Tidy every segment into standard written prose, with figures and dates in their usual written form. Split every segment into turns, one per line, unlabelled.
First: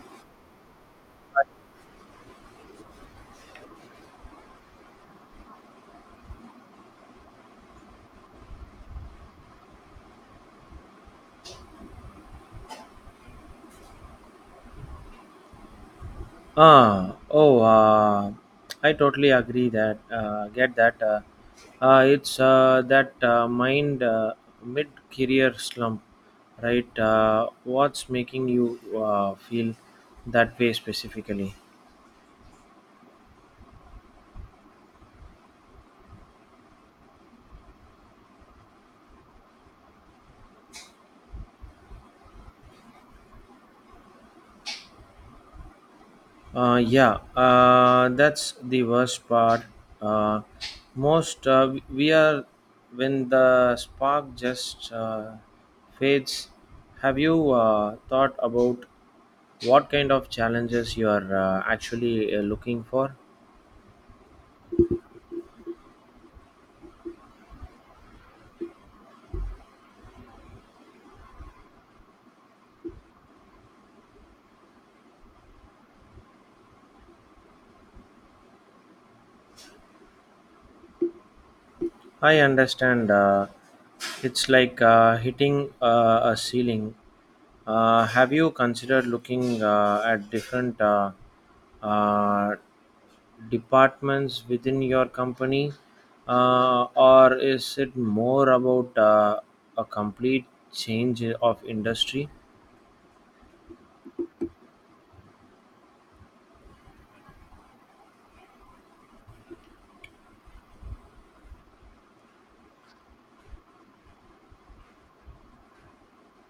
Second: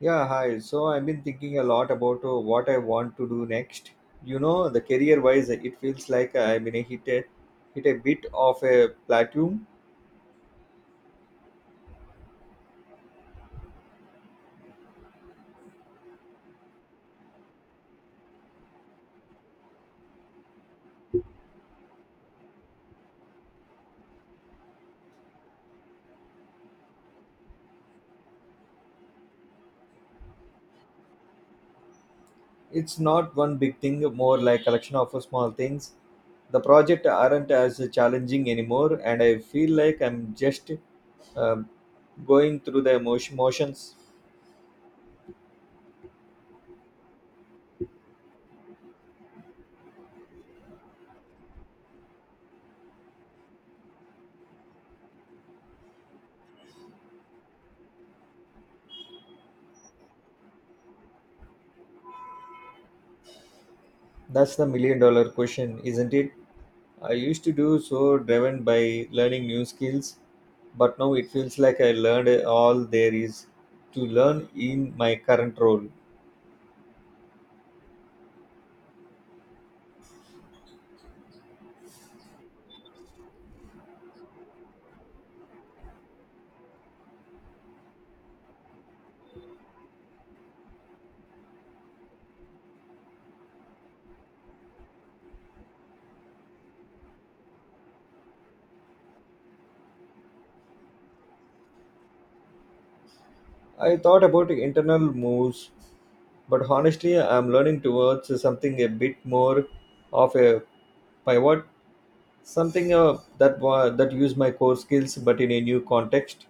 Yeah, hi. So I've been thinking a lot about what I want to do next. You know, the career-wise, it feels like I'm in hit a bit of a plateau.
Ah, oh, I totally agree that get that. It's that mind mid-career slump, right? What's making you feel that way specifically?
It's not one big thing, more like collection of small things. The project aren't as challenging anymore, and I feel like I'm just um, going through the emotion motions.
Yeah, that's the worst part. Uh, most We are when the spark just fades. Have you thought about what kind of challenges you are actually looking for.
That's the million-dollar question, isn't it? I used to do so driven by learning new skills, but now it feels like I learned all there is to learn in my current role.
I understand. It's like hitting a ceiling. Have you considered looking at different uh, departments within your company, or is it more about a complete change of industry?
I thought about internal moves, but honestly, I'm learning towards something a bit more of a pivot, something that use my core skills but in a new context.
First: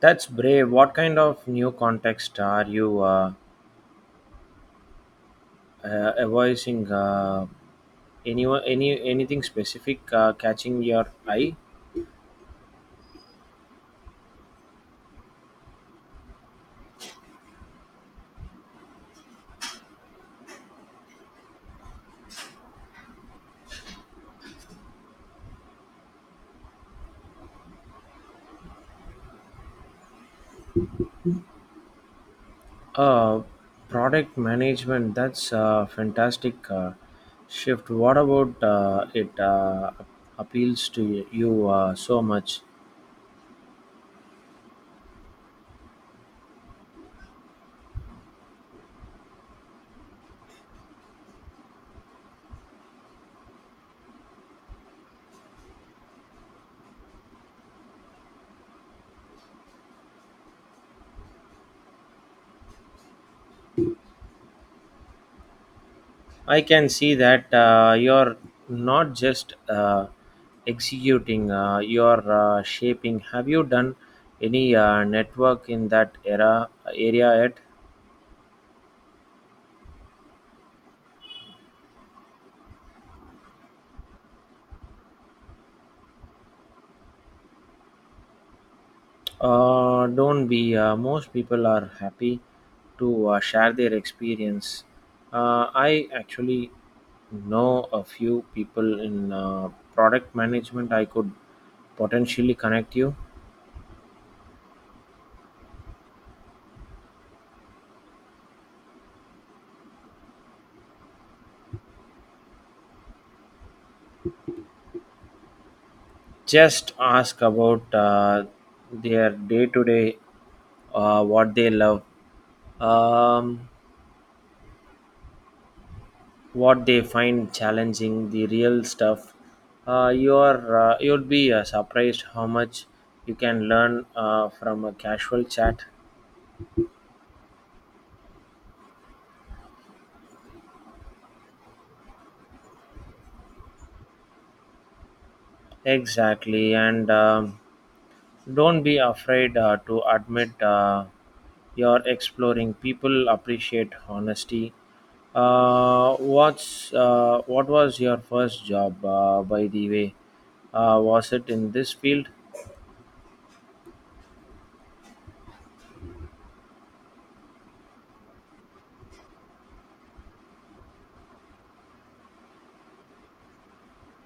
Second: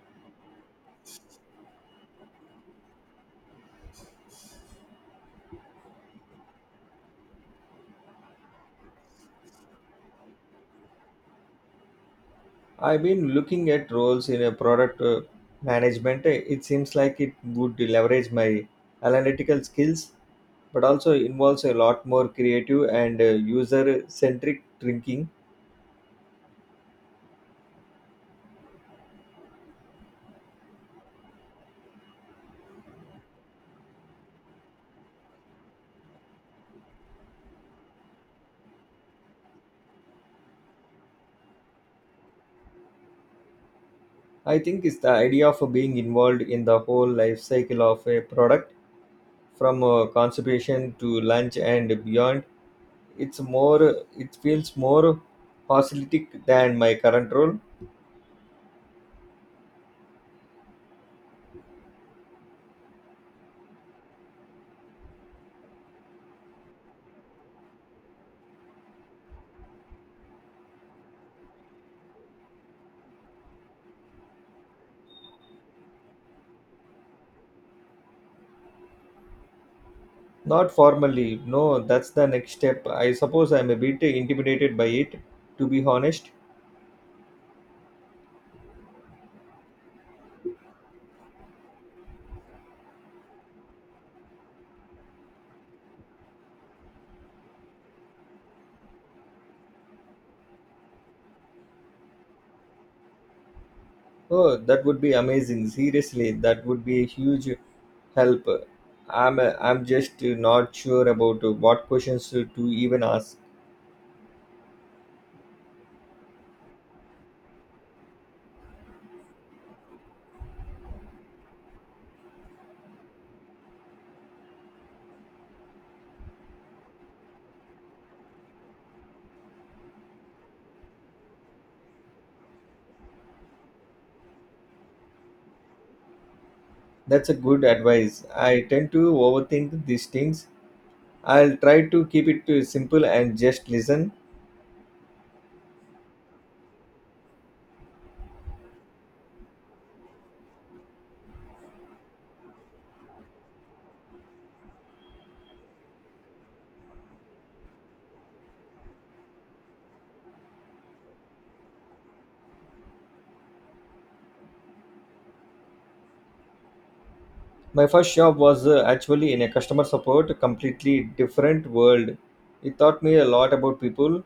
That's brave. What kind of new context are you avoiding? Anyone, anything specific catching your eye?
I've been looking at roles in a product management. It seems like it would leverage my analytical skills but also involves a lot more creative and user centric thinking.
uh, Product management, that's a fantastic shift. What about it appeals to you so much?
I think it's the idea of being involved in the whole life cycle of a product from conception to launch and beyond. It's it feels more holistic than my current role.
I can see that. You're not just executing, you're shaping. Have you done any network in that era area yet?
Not formally, no, that's the next step. I suppose I'm a bit intimidated by it, to be honest.
Don't be. Most people are happy to share their experience. I actually know a few people in product management I could potentially connect you.
Oh, that would be amazing. Seriously, that would be a huge help. I'm just not sure about what questions to even ask.
Just ask about their day to day, what they love. Um, what they find challenging, the real stuff. You'd be surprised how much you can learn from a casual chat.
That's a good advice. I tend to overthink these things. I'll try to keep it simple and just listen.
Exactly. And don't be afraid to admit you're exploring. People appreciate honesty. What was your first job, by the way? Was it in this field?
My first job was actually in a customer support, a completely different world. It taught me a lot about people,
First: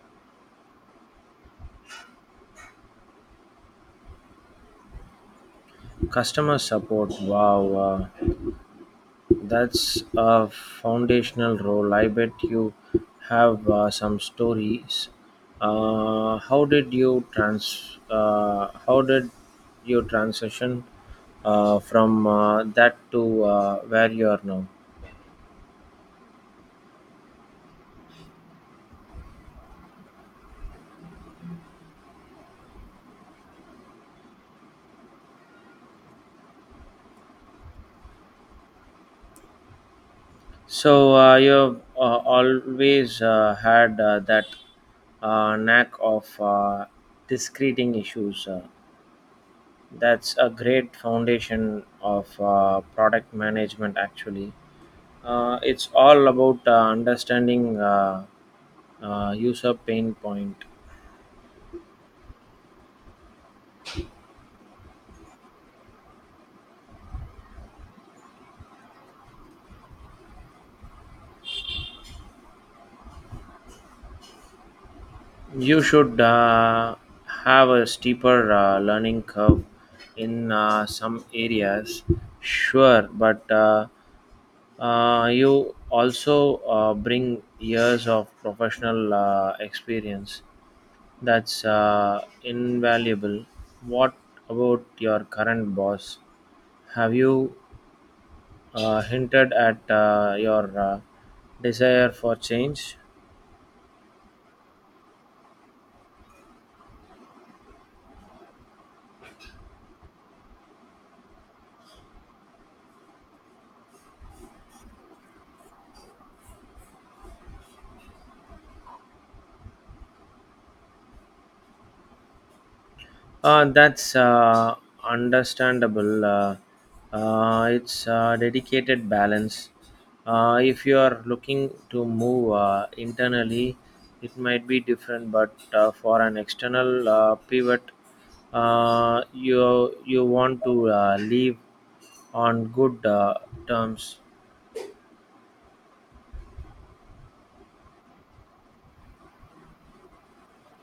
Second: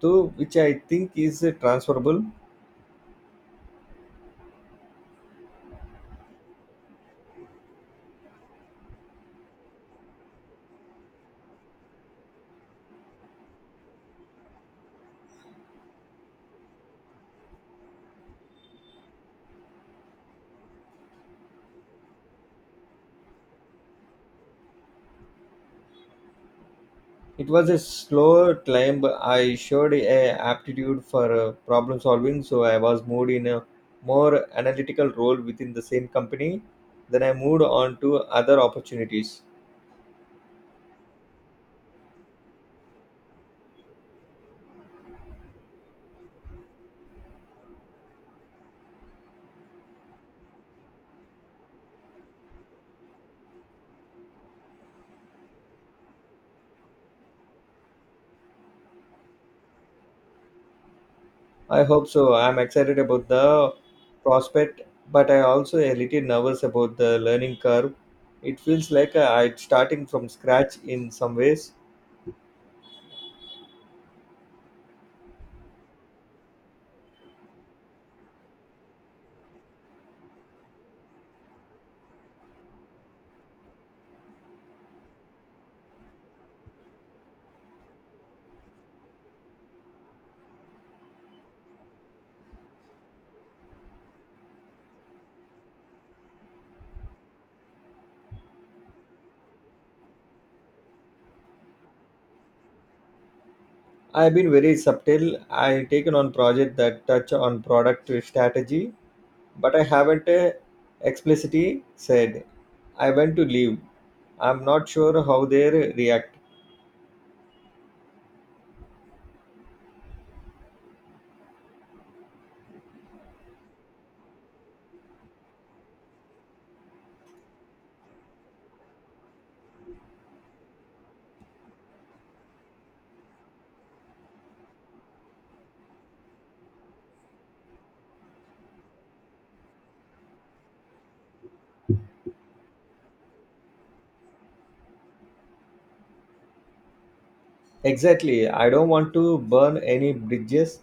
too, which I think is transferable.
Customer support, wow. Uh, That's a foundational role. I bet you have some stories. How did you transition from that to where you are now?
It was a slow climb, but I showed a aptitude for problem solving, so I was moved in a more analytical role within the same company. Then I moved on to other opportunities.
So you've always had that knack of discreting issues. That's a great foundation of product management, actually. It's all about understanding user pain point.
I hope so. I'm excited about the prospect, but I also a little nervous about the learning curve. It feels like I'm starting from scratch in some ways.
You should have a steeper learning curve in some areas, sure, but you also bring years of professional experience that's invaluable. What about your current boss? Have you hinted at your desire for change?
I've been very subtle. I taken on project that touch on product strategy, but I haven't explicitly said I want to leave. I'm not sure how they react.
That's understandable. It's a dedicated balance. If you are looking to move internally, it might be different, but for an external pivot, you want to leave on good terms.
Exactly. I don't want to burn any bridges.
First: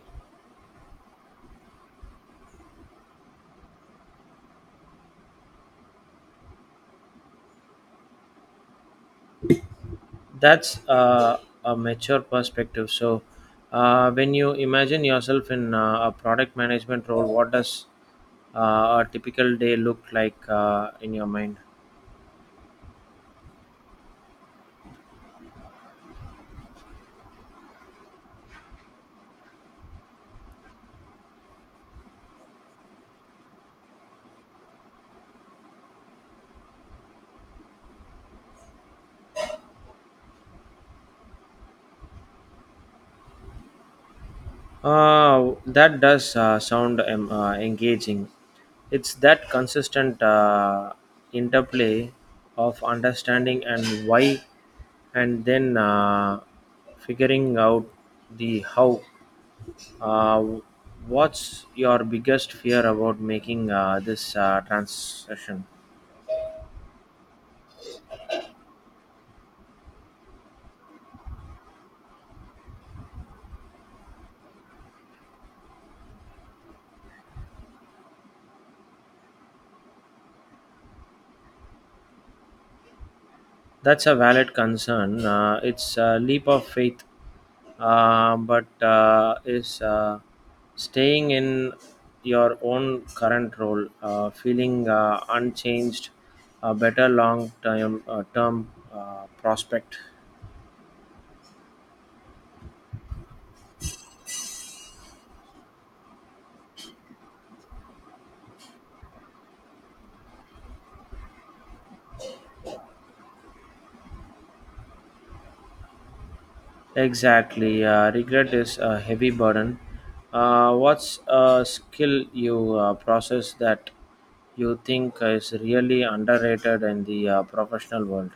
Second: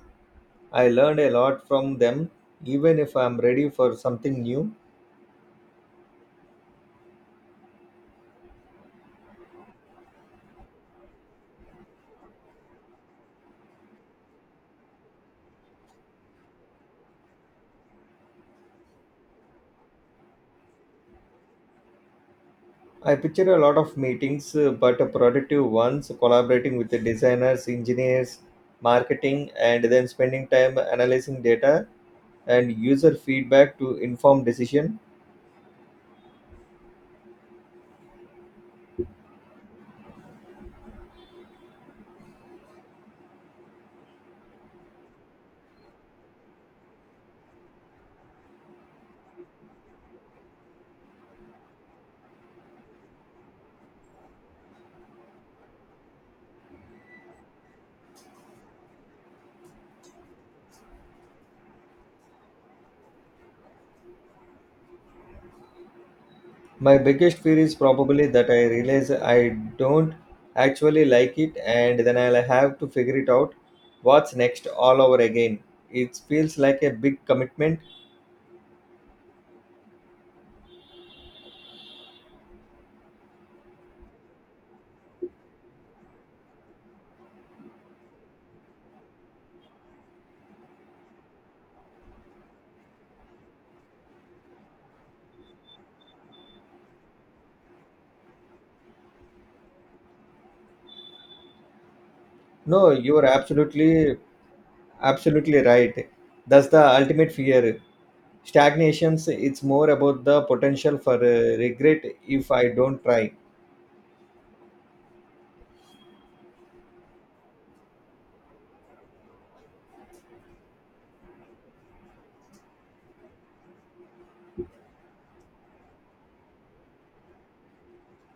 I learned a lot from them, even if I'm ready for something new.
That's a mature perspective. So, when you imagine yourself in a product management role, what does a typical day look like in your mind?
I picture a lot of meetings, but productive ones, collaborating with the designers, engineers, marketing, and then spending time analyzing data and user feedback to inform decision.
That does sound engaging. It's that consistent interplay of understanding and why, and then figuring out the how. Uh, what's your biggest fear about making this transition?
My biggest fear is probably that I realize I don't actually like it and then I'll have to figure it out what's next all over again. It feels like a big commitment.
That's a valid concern. It's a leap of faith, but is staying in your own current role, feeling unchanged, a better long term prospect?
No, you're absolutely right. That's the ultimate fear. Stagnations, it's more about the potential for regret if I don't try.
Exactly. Regret is a heavy burden. What's a skill you process that you think is really underrated in the professional world?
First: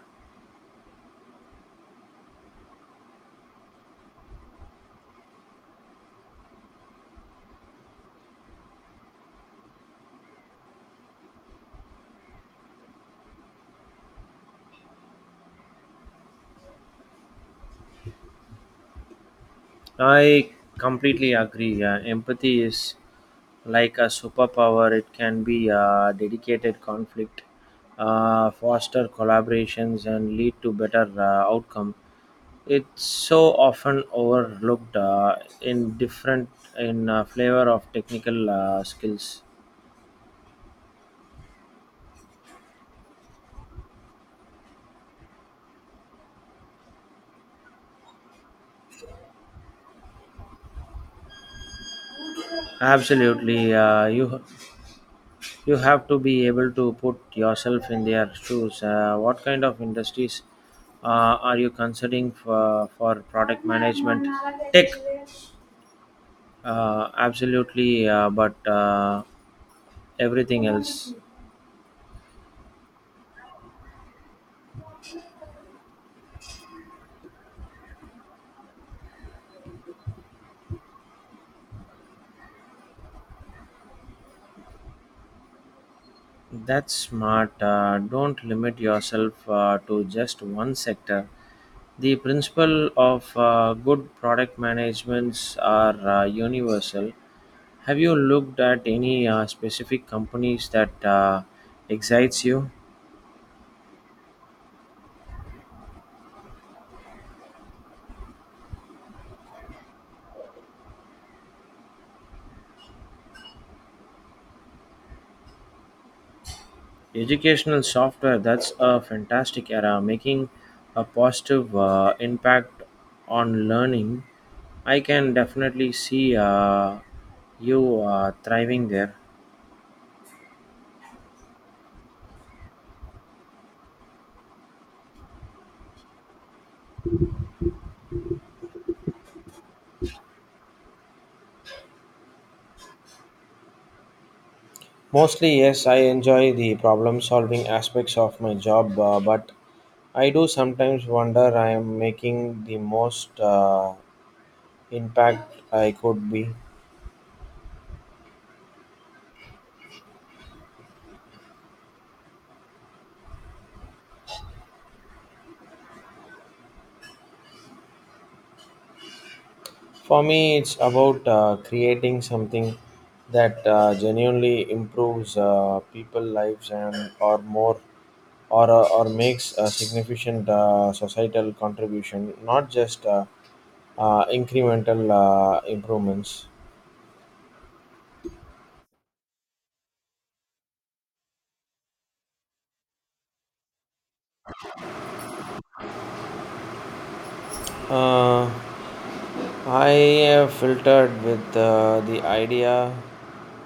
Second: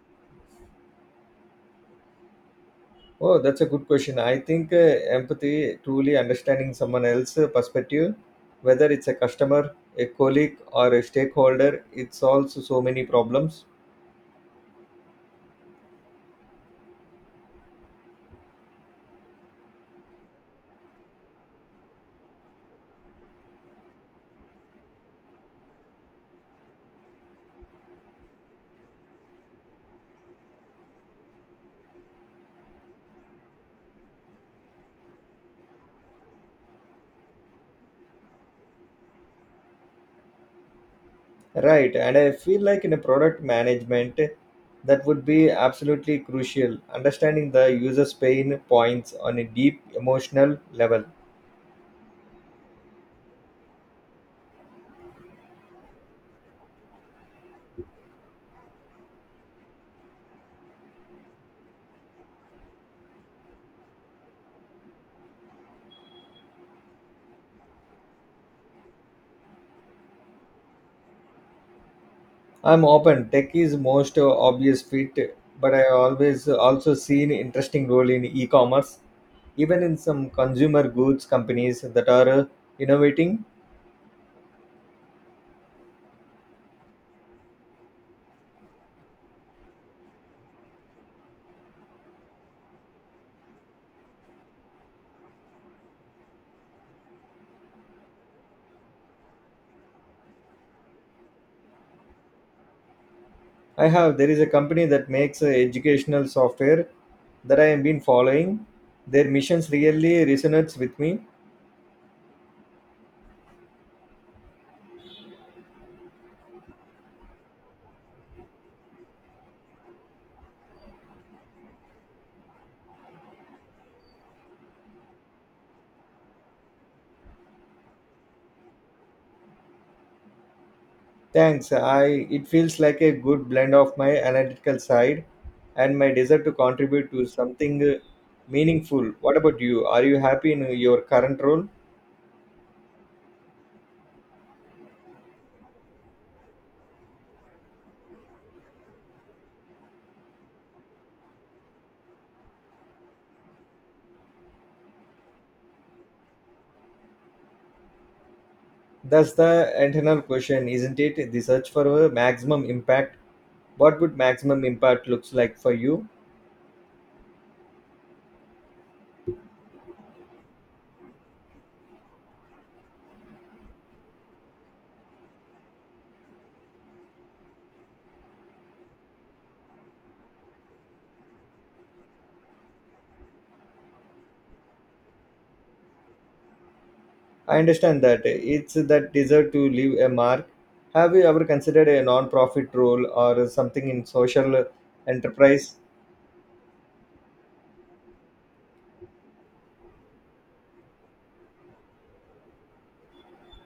Oh, that's a good question. I think empathy, truly understanding someone else's perspective, whether it's a customer, a colleague, or a stakeholder, it solves so many problems.
I completely agree. Yeah. Empathy is like a superpower, it can be a dedicated conflict, foster collaborations, and lead to better outcome. It's so often overlooked in flavor of technical skills.
Right. And I feel like in a product management, that would be absolutely crucial. Understanding the user's pain points on a deep emotional level.
Absolutely, you have to be able to put yourself in their shoes. What kind of industries are you considering for product management? Tech, absolutely, but everything else.
I'm open. Tech is most obvious fit, but I always also seen interesting role in e-commerce even in some consumer goods companies that are innovating.
That's smart. Don't limit yourself to just one sector. The principle of good product managements are universal. Have you looked at any specific companies that excites you?
I have. There is a company that makes educational software that I have been following. Their missions really resonates with me.
Educational software, that's a fantastic era, making a positive impact on learning. I can definitely see you thriving there.
Thanks i It feels like a good blend of my analytical side and my desire to contribute to something meaningful. What about you, are you happy in your current role?
Mostly, yes, I enjoy the problem solving aspects of my job, but I do sometimes wonder I am making the most impact I could be.
That's the internal question, isn't it? The search for a maximum impact. What would maximum impact looks like for you?
For me, it's about creating something that genuinely improves people lives and or more or makes a significant societal contribution, not just incremental improvements.
I understand that. It's that desire to leave a mark. Have you ever considered a non-profit role or something in social enterprise?
Uh, I have filtered with the idea.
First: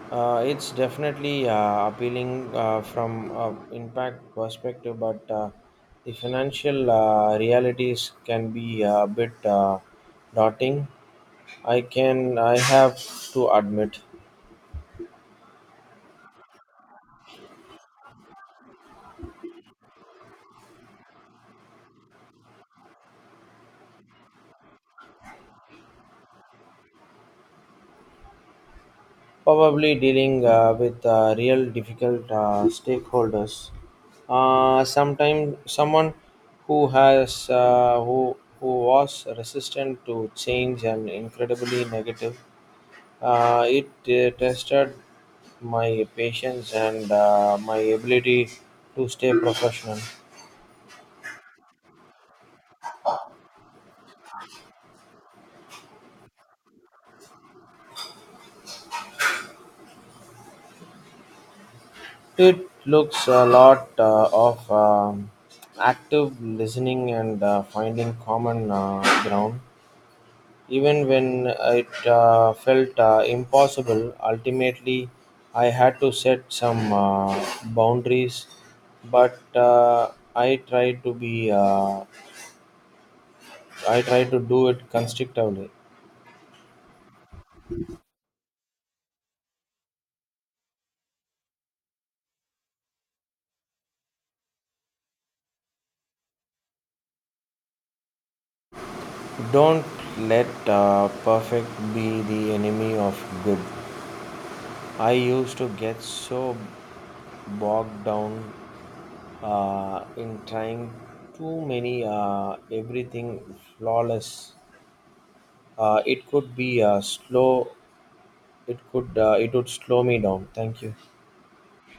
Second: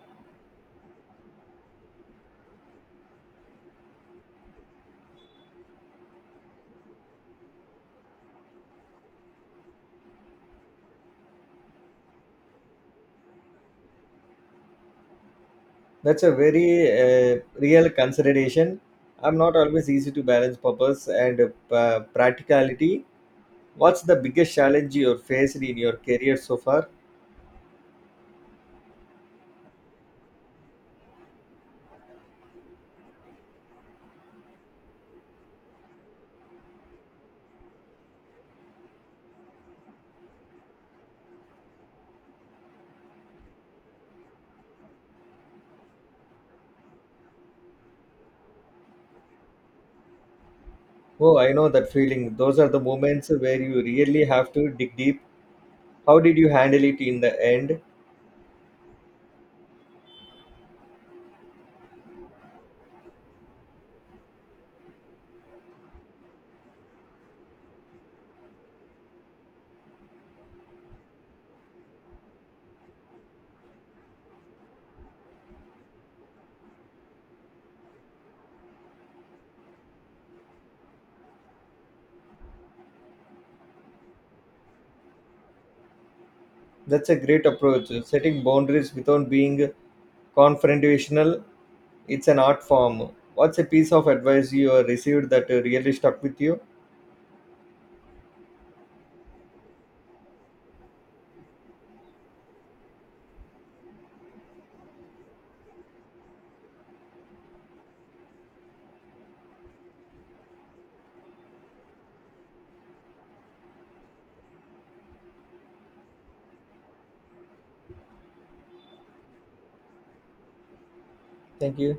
It's definitely appealing from impact perspective, but the financial realities can be a bit daunting. I have to admit.
That's a very real consideration. I'm not always easy to balance purpose and practicality. What's the biggest challenge you faced in your career so far?
Probably dealing with real difficult stakeholders. Sometimes someone who has who was resistant to change and incredibly negative. It tested my patience and my ability to stay professional.
Oh, I know that feeling. Those are the moments where you really have to dig deep. How did you handle it in the end?
It looks a lot of active listening and finding common ground. Even when it felt impossible, ultimately I had to set some boundaries. But I tried to do it constructively.
That's a great approach. Setting boundaries without being confrontational, it's an art form. What's a piece of advice you received that really stuck with you?
Don't let perfect be the enemy of good. I used to get so bogged down in trying too many everything flawless. It could be slow. It could. It would slow me down. Thank you.
Thank you.